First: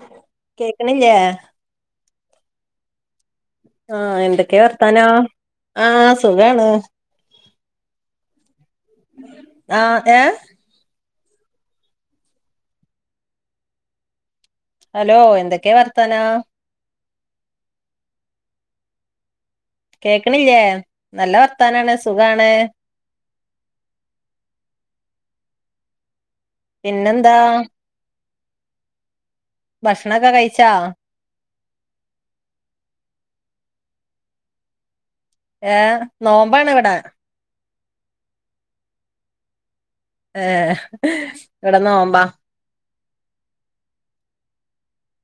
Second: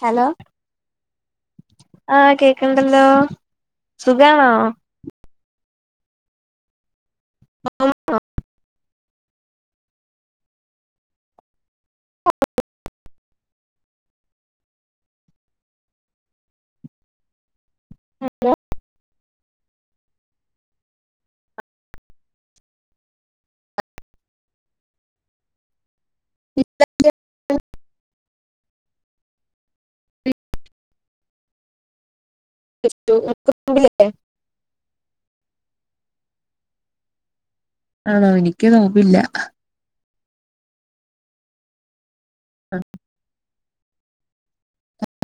Hello കേക്കണില്ലേ ആ കേക്ക്ണ്ടല്ലോ ആ എന്തൊക്കെവർത്താനോ ആ സുഖാണ് ആ എ ഹലോ എന്തൊക്കെ വർത്താനോ ആ ഹലോ കേക്കണില്ലേ നല്ല വർത്താനാണ് സുഖാണ് പിന്നെന്താ ഭക്ഷണൊക്കെ കഴിച്ചാ െ [unintelligible] ഏനോമ്പാണ് ഇവടെ ആണോ എനിക്ക് നോമ്പില്ല ഏ ഇവിടെ നോമ്പ ആ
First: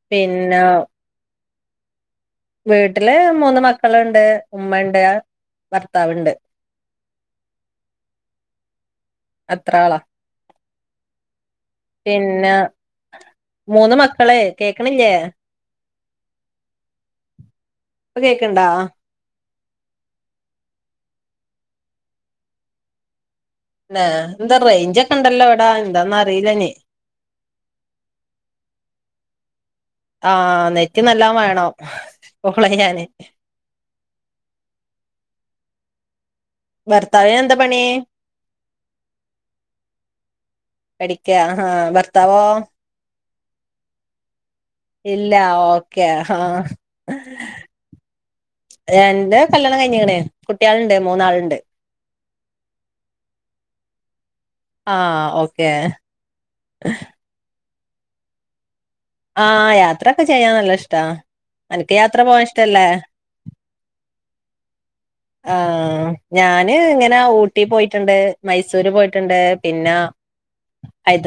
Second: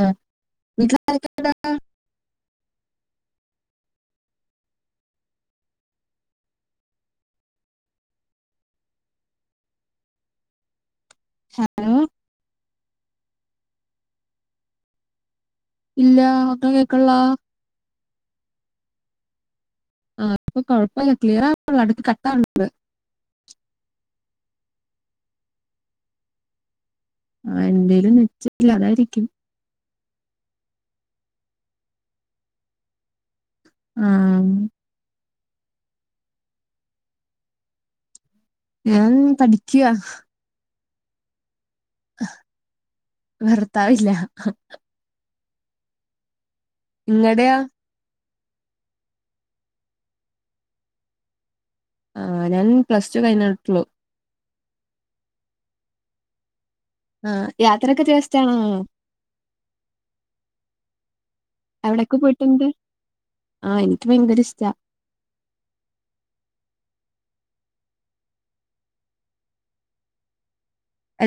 പിന്നവ് വീട്ടില് മൂന്ന് മക്കള്ണ്ട് ഉമ്മണ്ട് ഭർത്താവ്ണ്ട് അത്രാളാ ഹലോ പിന്നെ മൂന്ന് മക്കള് കേക്കണില്ലേ ഇല്ല ഒക്കെ കേക്കള്ളാ ഇപ്പൊ കേക്ണ്ടാ ആ ഇപ്പൊ കൊഴപ്പമല്ല ക്ലിയർ ആള്ളൂ അടക്ക് കട്ടാവുന്നണ്ട് എന്താ റിയിഞ്ചോക്കെ ഉണ്ടല്ലോ ഇ വിടാ എന്താന്ന അറിയിലനി ആ എന്തേലും നിച്ചല്ല അതായിരിക്കും ആ നെറ്റ് നല്ലം വേണം കോളിയ്യാന് ആ ഭർത്താവിന് എന്താ പണി ഞാൻ പഠിക്യാ പഠിക്കാ ആഹ ബർത്താവോ ഭർത്താവില്ല ഇല്ല ഓക്കേ ആഹ ഇങ്ങടയാ എന്റെ കല്യാണം കഴിഞ്ഞുകണു കുട്ടിയാൾ ഉണ്ട് മൂന്നാളുണ്ട് ആ് ഞാൻ പ്ലസ് ടു കഴിഞ്ഞിട്ടുള്ളു ആഹ ഓക്കേ ആ യാത്രക്കൊ ചെയ്യാ ഇഷ്ട്ടാണോ ആഹ യാത്രൊക്കെ ചെയ്യാ നല്ല ഇഷ്ടാ. അനക്ക് അവിടേക്കെ യാത്ര പോവാൻ പോയിട്ടുണ്ട്? ഇഷ്ടല്ലേ ആഹ എനിക്ക് ഭയങ്കര ഇഷ്ടാ ആഹ ഞാന് ഇങ്ങനെ ഊട്ടി പോയിട്ടുണ്ട് മൈസൂര് പോയിട്ടുണ്ട് പിന്നാ...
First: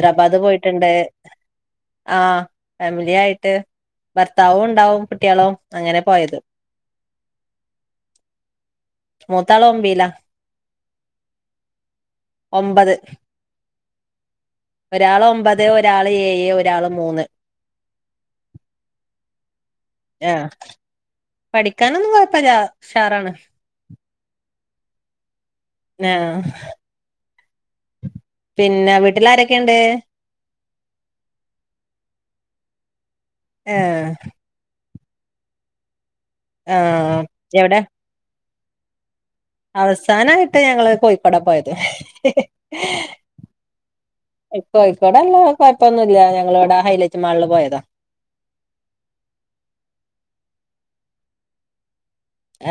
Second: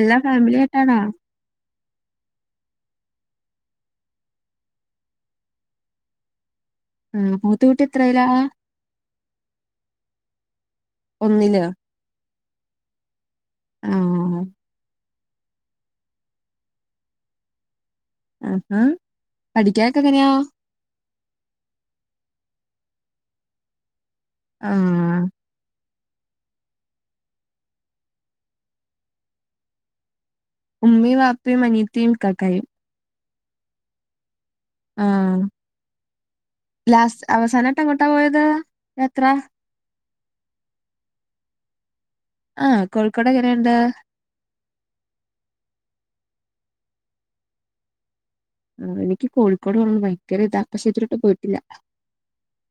എല്ലാ ഫാമിലി പോയിട്ടുണ്ട് ആയിട്ടാണോ ആഹ ഫാമിലി ആായിട്ട് ഭർത്താവും ഉണ്ടാവും കുട്ടിളും അങ്ങനെ പോയത്. ആഹ പൂത്തൂട്ടി എത്രെ ലാ മൂത്താള് ഓംബീല ഒന്നിലോ ഒമ്പത് ആഹആ ഒരാള് ഒമ്പത് ഒരാള് ഏഴ് ഒരാള് മൂന്ന് ആഹ ഹഹ ആ ങ്‌ ഹാ പഠിക്കാനൊന്നും കൊഴപ്പില്ല ഉഷാറാണ് ആഹ ആഹ പിന്നെ വീട്ടില് ആരൊക്കെുണ്ട് ഉമ്മി വാപ്പി അനിയത്തിയും ക്കാക്കയും ആഹ ആഹ ആഹ് ലാസ്റ്റ് എവിടെ അവസാനമായിട്ട് എങ്ങോട്ടാ പോയത് യാത്ര അവസാനായിട്ട് ഞങ്ങള് കോഴിക്കോടെ പോയത് ആഹ് കോഴിക്കോട് എങ്ങനെയുണ്ട്? കോഴിക്കോടല്ല കുഴപ്പൊന്നുല്ല ങ്ങളോട ഹൈലറ്റ് മാള് പോയതോ ആ എനിക്ക് കോഴിക്കോട് പോവാൻ ഭയങ്കര താ പക്ഷേ ഇതാരെട്ടും പോയിട്ടില്ല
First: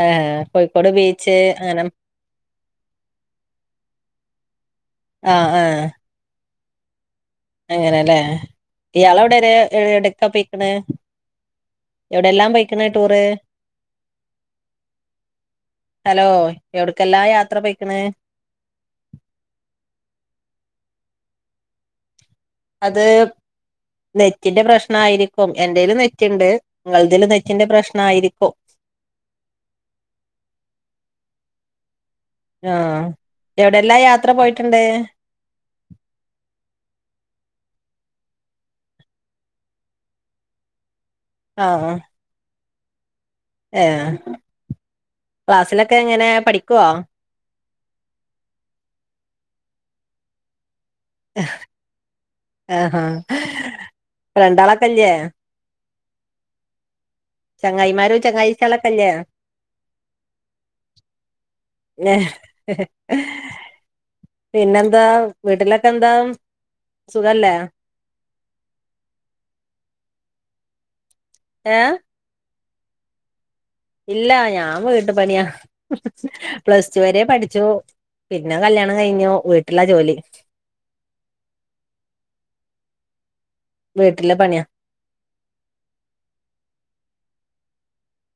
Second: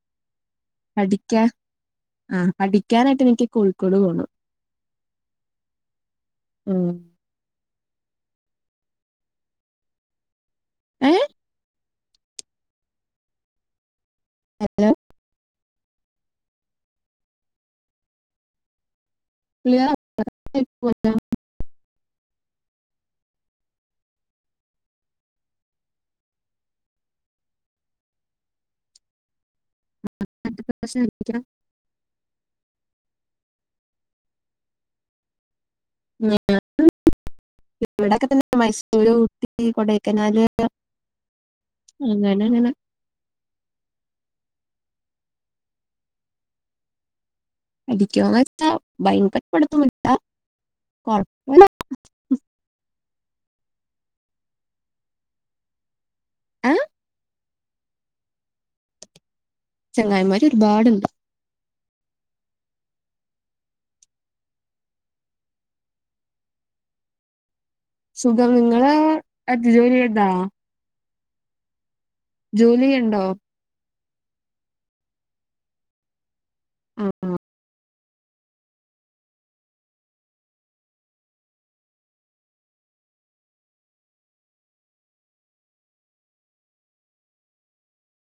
ആഹ കോഴിക്കോട് ബീച്ച് അങ്ങനെ ആഹ പഠിക്കാനായിട്ട് എനിക്ക് കോഴിക്കോട് പോണം ആഹ ആഹ ഉ അങ്ങനെലാ ഇയാളോടാരെ എവിടെകാ പൊയ്ക്ണത് ഏ എവിടെയെല്ലാം പോയിക്കു ണ് ടൂറ് ഹലോ ഹലോ എവിടക്കല്ലാ യാത്ര പോയിക്കണ് [unintelligible] അത് നെറ്റിന്റെ പ്രശ്നയിരിക്കും എന്റെൽ നെറ്റ്ണ്ട് ഇങ്ങള്തീൽ നെറ്റിന്റെ പ്രശ്നയിരിക്കും [unintelligible] ആഹ എവിടെല്ലാ യാത്ര പോയിട്ടുണ്ട് തന്നെ [unintelligible] മൈസൂര് ഊട്ടി കൊടക്കനാല് അങ്ങന്നെങ്ങനെ ഏ ക്ലാസ്സിലൊക്കെ എങ്ങനെ പഠിക്കുവോ പഠിക്കുന്നു വെച്ചാൽ ഭയങ്കര പഠിത്തന്നു ഇല്ല ആഹഹ രണ്ടാളൊക്കെല്ലേ ഏഹ് ചങ്ങായിമാരോ ചങ്ങാഴ്ച്ചി ളൊക്കല്ലേ ചെങ്ങായമാര് ഒരുപാടുണ്ട് ഏ പിന്നെന്താ വീട്ടിലൊക്കെ ന്താ സുഖല്ലേ സുഖം, നിങ്ങള്, എറ്റ, ജോലി, ചെയതാ- ഏ ജോലിയുണ്ടോ ഇല്ല ഞാൻ വീട്ടുപണിയാ പ്ലസ്ടു വരെ ആഹ് പഠിച്ചു പിന്നെ കല്യാണം കഴിഞ്ഞു വീട്ടില ജോലി. വീട്ടില പണിയാ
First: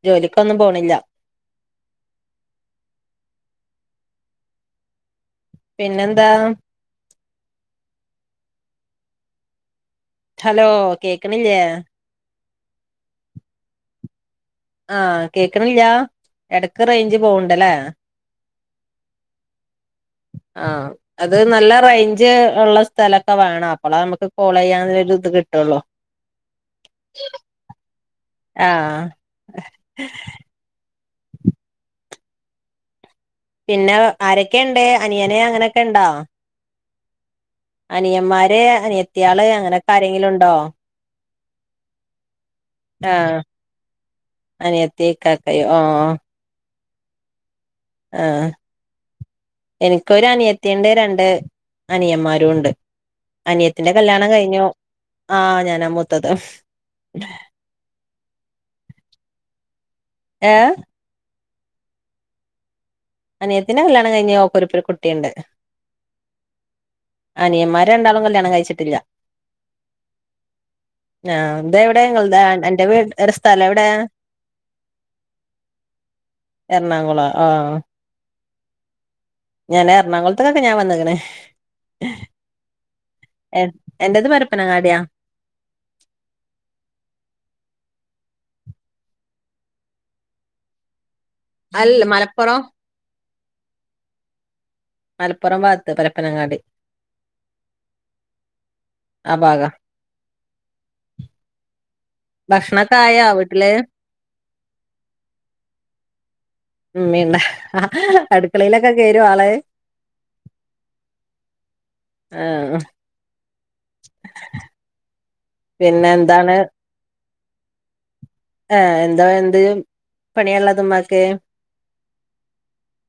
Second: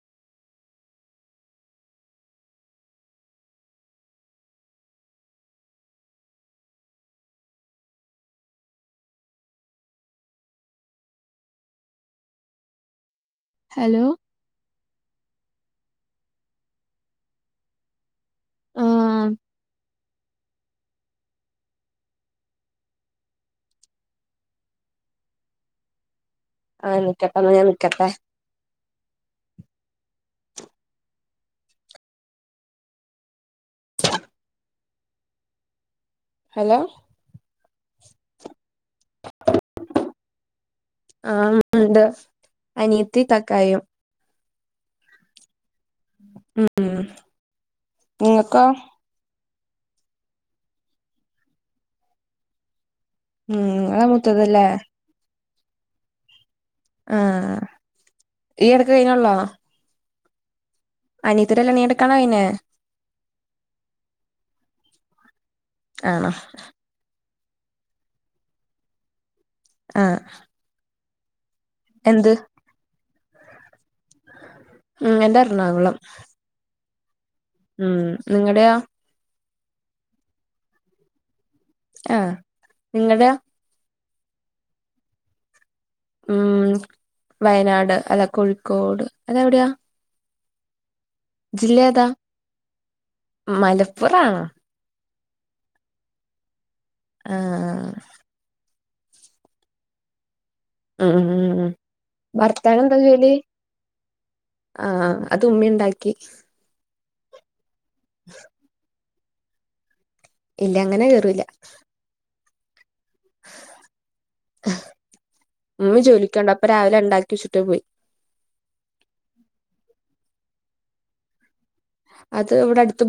ജോലിക്കൊന്നും പോണില്ല പിന്നെന്താ ഹലോ, കേക്ക്ണില്ല്യേ ഹലോ ആ കേക്ക്ണില്ല എടക്ക് റേഞ്ച് പോവണ്ട്ലേ ആഹ് ആ അത് നല്ല റേഞ്ച് ഇള്ള സ്ഥലൊക്കെ വേണം അപ്പളാ നമ്മക്ക് കോൾ ചെയ്യാനൊരു ത് കിട്ടൊള്ളൂ ആ നിക്കട്ടെ എന്ന ഞാൻ നിക്കട്ടെ ആ പിന്നെ ആരൊക്കെ ണ്ട് അനിയന് അങ്ങനെക്കെ ണ്ടോ ഹലോ അനിയന്മാര് അനിയത്തിയാള്അങ്ങനെക്കാരങ്കിലും ണ്ടോ ഉണ്ട് അനിയത്തി തക്കായം അനിയത്തി ഇക്കാക്കയും ആ ഉം നിങ്ങക്കോ എനിക്കൊ അനിയത്തിണ്ട് രണ്ട് അനിയമാരുണ്ട്. ഉം അനിയത്തിന്റെ നിങ്ങളാ കല്യാണം കഴിഞ്ഞു മൂത്തതല്ലേ ആ ഞാനാ മൂത്തത് ആ ഈ എടക്ക് കയ്ഞ്ഞള്ളോ ഏ അനിയത്തിടെ കല്യാണം ഈയടക്കാണോ കയിഞ്ഞെ അനിയത്തിന് കല്യാണം കഴിഞ്ഞ് ഓക്കൊരു പ്പൊരുകുട്ടിണ്ട്. ആണോ അനിയമാര് രണ്ടാളും കല്യാണം കയ്ച്ചിട്ടില്ല ആ ആ എന്താ എവിടെഇങ്ങൾദ് അന്റെ വീട് അന്റെ സ്ഥലം എവിടെ ഉം, എന്റെറണാകുളം. എറണാകുളം, ആ നിങ്ങടെ യോ ഞാൻ എറണാകുളത്ത്ക്കൊക്കെ ഞാൻ വന്നിക്ക്ണ് ആ നിങ്ങടെയൊ എന്റത് പരപ്പനങ്ങാടിയാ ഉം വയനാട് അല്ലാ കോഴിക്കോട് അതെവിടെയാ ജില്ല അല്ല ഏതാ മലപ്പുറം മലപ്പുറാണോ മലപ്പുറം ഭാഗത്ത് പരപ്പനങ്ങാടി ആ ആ, ഭാഗാ ഉം ഉം മ്മ് മ്മ് ഭർത്താവിനെന്താ, ഭക്ഷണൊക്കെ ആയോ ജോലി, വീട്ടില് ആ അതുമ്മി, ഉണ്ടാക്കി ഉമ്മിണ്ട് അടുക്കളയിലൊക്കെ കേറുവോ ആള് ഇല്ല അങ്ങനെ കേറൂല്ല. ആ ഹ ഉമ്മി പിന്നെ ജോലിക്കോണ്ട് എന്താണ് അപ്പൊ രാവിലെ ഉണ്ടാക്കി വെച്ചിട്ട് പോയി ആഹ് എന്താ എന്ത് പണിയുള്ളാതാ ഉമ്മാക്ക്? അത് ഇവിടെ അടുത്ത്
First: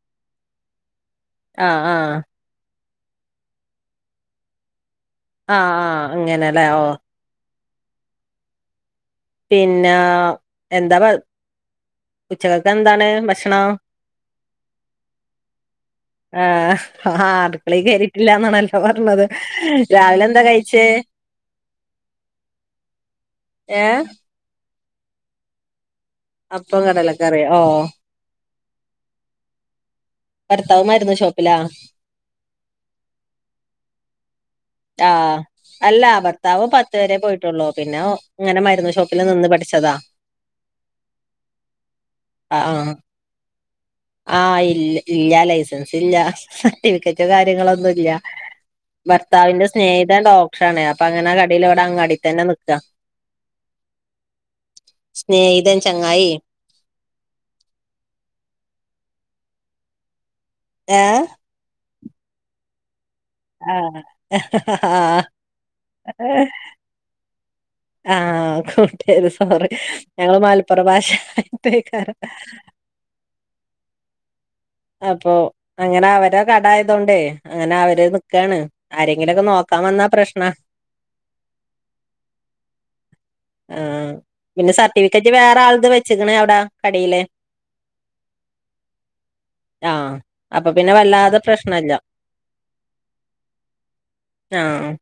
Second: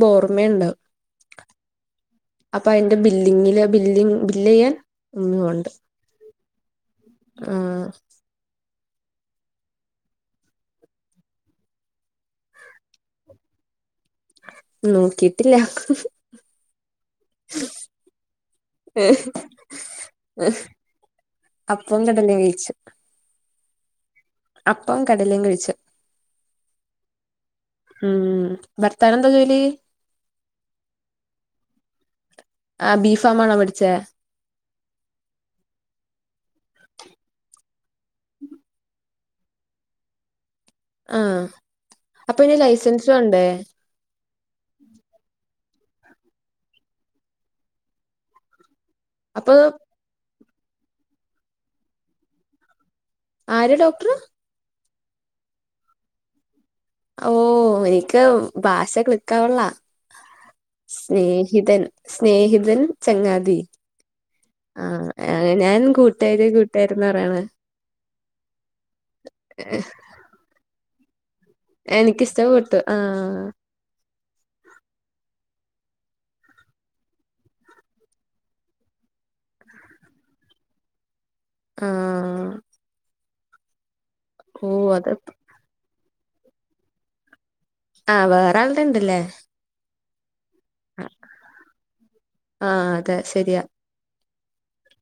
ആഹ് ആഹ് ബില്ലിങ്ങില് ബില്ലിങ് ബില്ല് ചെയ്യാൻ ഉമ്മ ഉണ്ട് ആഹ് ആഹ് അങ്ങനെല്ലേ ഓ. ആഹ്. പിന്നെ എന്താ ഉച്ചക്കൊക്കെ എന്താണ് ഭക്ഷണം? നോക്കിട്ടില്ല ആഹ് അടുക്കളേ കേറിട്ടില്ലാന്നാണല്ലോ പറഞ്ഞത് രാവിലെ എന്താ കഴിച്ചേ? അപ്പോം കടലേം കഴിച്ചു ഏഹ് അപ്പോം കടലേം കഴിച്ചു അപ്പോം കടലക്കറിയും ഓ ഭർത്താവിനു എന്താ ജോലി? ഭർത്താവ് മരുന്ന് ഷോപ്പിലാ ചേ ആഹ് അല്ല ഭർത്താവ് പത്ത് വരെ പോയിട്ടുള്ളൂ. പിന്നെ ഇങ്ങനെ മരുന്ന് ഷോപ്പില് നിന്ന് പഠിച്ചതാ. ആഹ് അപ്പൊ ഇനി ആഹ് ലൈസൻസ് വേണ്ടേ ആഹ് ഇൽ ഇല്യ ലൈസൻസ് ഇല്യ സർട്ടിഫിക്കറ്റോ കാര്യങ്ങളോന്നുല്ല. അപ്പൊ ഭർത്താവിന്റെ സ്നേഹിതൻ ഡോക്ടറാണ് അപ്പൊ അങ്ങനെ കടല് അവിടെ അങ്ങാടി തന്നെ നിക്കാ ആര് ഡോക്ടറ് സ്നേഹിതൻ ചങ്ങായി. ഓ എനിക്ക് ഭാഷ ക്ലിക്കാവണില്ല ഏഹ് സ്നേഹിതൻ സ്നേഹിതൻ ചങ്ങാതി ആഹ് ആഹ് ഞാൻ കൂട്ടുകാര് കൂട്ടാകാരെന്നാ പറയാണെ ആഹ് കൂട്ട് സോറി ഞങ്ങള് മലപ്പുറം ഭാഷയ എനിക്കിഷ്ടപ്പെട്ടു ആആ. അപ്പൊ അങ്ങനെ അവര കടായതോണ്ടേ അങ്ങനെ അവര് നിക്കാണ് ആരെങ്കിലൊക്കെ നോക്ക നോക്കാവന്നാ പ്രശ്നാ ആഹ് ആഹ് പിന്നെ ഓഹ് അത് സർട്ടിഫിക്കറ്റ് വേറെ ആൾടെ വെച്ചക്കണേ അവിടെ കടയില് ആഹ് വേറെ ആളടെ ഇണ്ടല്ലേ ആഹ് അപ്പൊ പിന്നെ വല്ലാതെ പ്രശ്നല്ല ആഹ് അതെ ശരിയാ ആഹ്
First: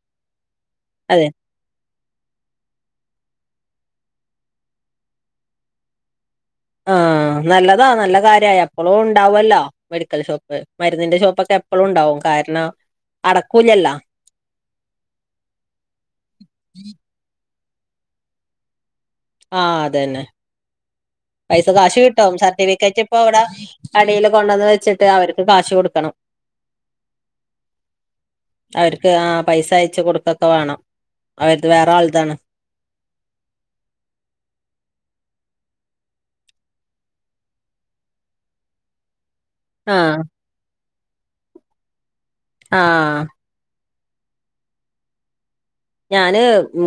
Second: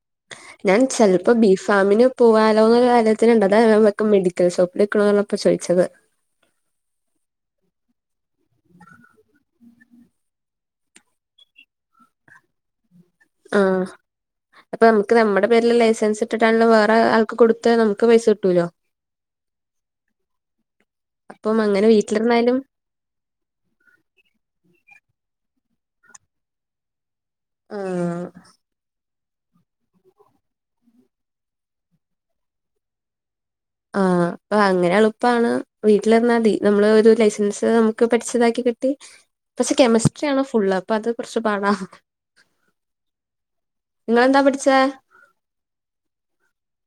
ഞാൻ അതെ ചിലപ്പോ ബീ ഫാമിന് പോവാലോ എന്നൊരു കാര്യത്തിനുണ്ട് അതാ ഞാൻ വെക്കം മെഡിക്കൽ ഷോപ്പിൽ നിക്കുണ്ണൂന്ന് പറഞ്ഞപ്പോ ചോദിച്ചത് ആഹ് നല്ലതാ നല്ല കാര്യായി എപ്പളും ഉണ്ടാവല്ലോ മെഡിക്കൽ ഷോപ്പ് മരുന്നിന്റെ ഷോപ്പൊക്കെ എപ്പഴും ഉണ്ടാവും കാരണം ആഹ് അടക്കൂലല്ലോ അപ്പൊ നമുക്ക് നമ്മുടെ പേരിൽ ലൈസൻസ് ഇട്ടിട്ടാണല്ലും വേറെ ആൾക്ക് കൊടു താ നമുക്ക് പൈസ കിട്ടൂലോ ആഹ് അതന്ന. അപ്പം പൈസ അങ്ങനെ കാശ് കിട്ടും വീട്ടിലിരുന്നാലും സർട്ടിഫിക്കറ്റ് ഇപ്പ ഇവിടെ അടില് കൊണ്ടുവന്ന് വെച്ചിട്ട് അവർ കാശ് കൊടുക്കണം ആഹ് അവർ ആഹ് പൈസ അയച്ച് കൊടുക്കൊക്കെ വേണം അവരുടെത് വേറെ ആൾതാണ്. ആഹ് അപ്പൊ അങ്ങനെ എളുപ്പാണ് വീട്ടിലിരന്നാൽ മതി നമ്മള് ഒരു ലൈസൻസ് നമുക്ക് പഠിച്ചതാക്കി. എടുത്തിട്ട് പക്ഷെ ആഹ് കെമിസ്ട്രി ആണ് ഫുള്ള് അപ്പൊ അത് കുറച്ച് പാടാ. ആഹ് നിങ്ങള് എന്താ പഠിച്ചേ ഞാന്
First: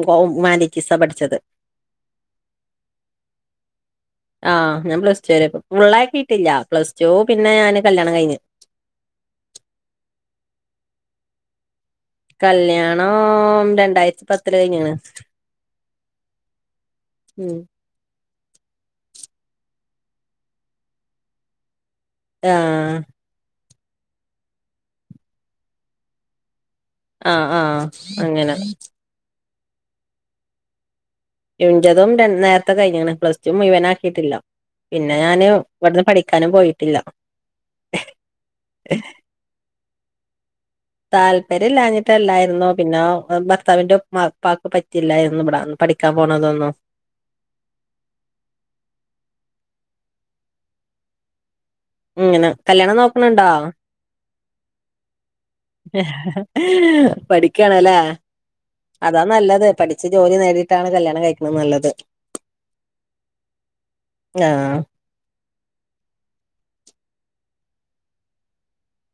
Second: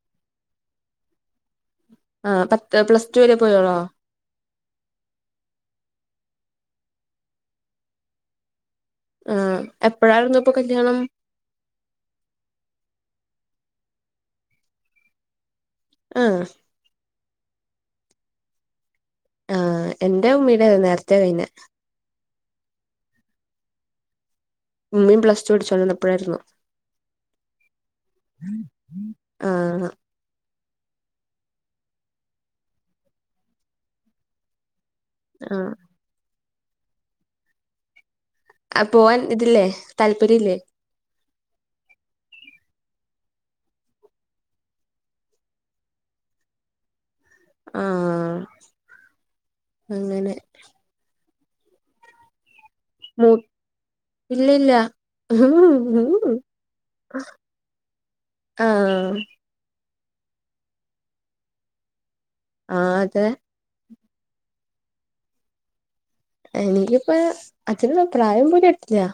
ഹോ ഹ്യുമാനിറ്റീസാ പഠിച്ചത് ആ പത്ത് പ്ലസ് ടു വരെ പോയോളോ ആഹ് ഞാൻ പ്ലസ് ടു വരെ പോ ഫുള്ളാക്കി ല്ല പ്ലസ് ടു പിന്നെ ഞാന് കല്യാണം കഴിഞ്ഞു ആ എപ്പഴായിരുന്നു ഇപ്പൊ കല്യാണം കല്യാണം രണ്ടായിരത്തി പത്തിൽ കഴിഞ്ഞ്ക്ക്ണ്. ആ ഉം ആ എൻ്റെ ഉമ്മീടെ നേരത്തെ കയിഞ്ഞെ ആഹ ഉമ്മീയും പ്ലസ് ടു പടിച്ചുണ്ടിന്നപ്പോഴായിരുന്ന ആഹ ആഹ് അങ്ങനെ ആഹ എഴഞ്ചതും നേരത്തെ കഴിഞ്ഞ പ്ലസ് ടു ഇഴവനാക്കിട്ടില്ലോ പിന്നെ ഞാന് ആ ഇവിടുന്ന് പോയിട്ടില്ല ആ പോവാൻ ഇതില്ലേ താല്പര്യ ഇല്ലേ താല്പര്യംല്ലാഞ്ഞിട്ടല്ലായിരുന്നു പിന്നെ ഭർത്താവിന്റെ പാക്ക് പറ്റിയില്ലായിരുന്നു ഇവിട പഠിക്കാൻ പോണതോന്നോ ആഹ അങ്ങനെ ഇങ്ങനെ കല്യാണം മൂ നോക്കണണ്ടോ ഇല്ല ഇല്ല പഠിക്കണല്ലേ ആ അതാ നല്ലത് പഠിച്ചു ജോലി നേടിയിട്ടാണ് കല്യാണം കഴിക്കണ നല്ലത് ആഹ അതെ ആഹ എനിക്കിപ്പ അതിനുള്ള പ്രായം പോലും ആയിട്ടില്ല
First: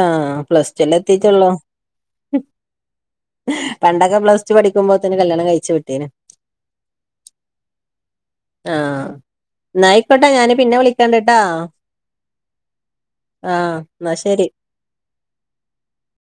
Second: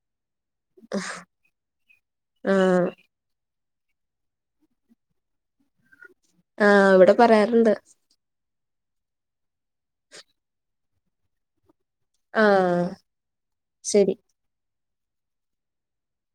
ആഹ പ്ലസ് ൽ എത്തിട്ടുള്ളൂ ആ പണ്ടൊക്കെ പ്ലസ് ടു പഠിക്കുമ്പോ തന്നെ കല്യാണം കഴിച്ചു വിട്ടേന് ആഹ് ഇവിടെ പറയാറുണ്ട് ആഹ എന്നായിക്കോട്ടെ ഞാന് പിന്നെ വിളിക്കണ്ട കേട്ടാ ആ ആഹ എന്നാ ശരി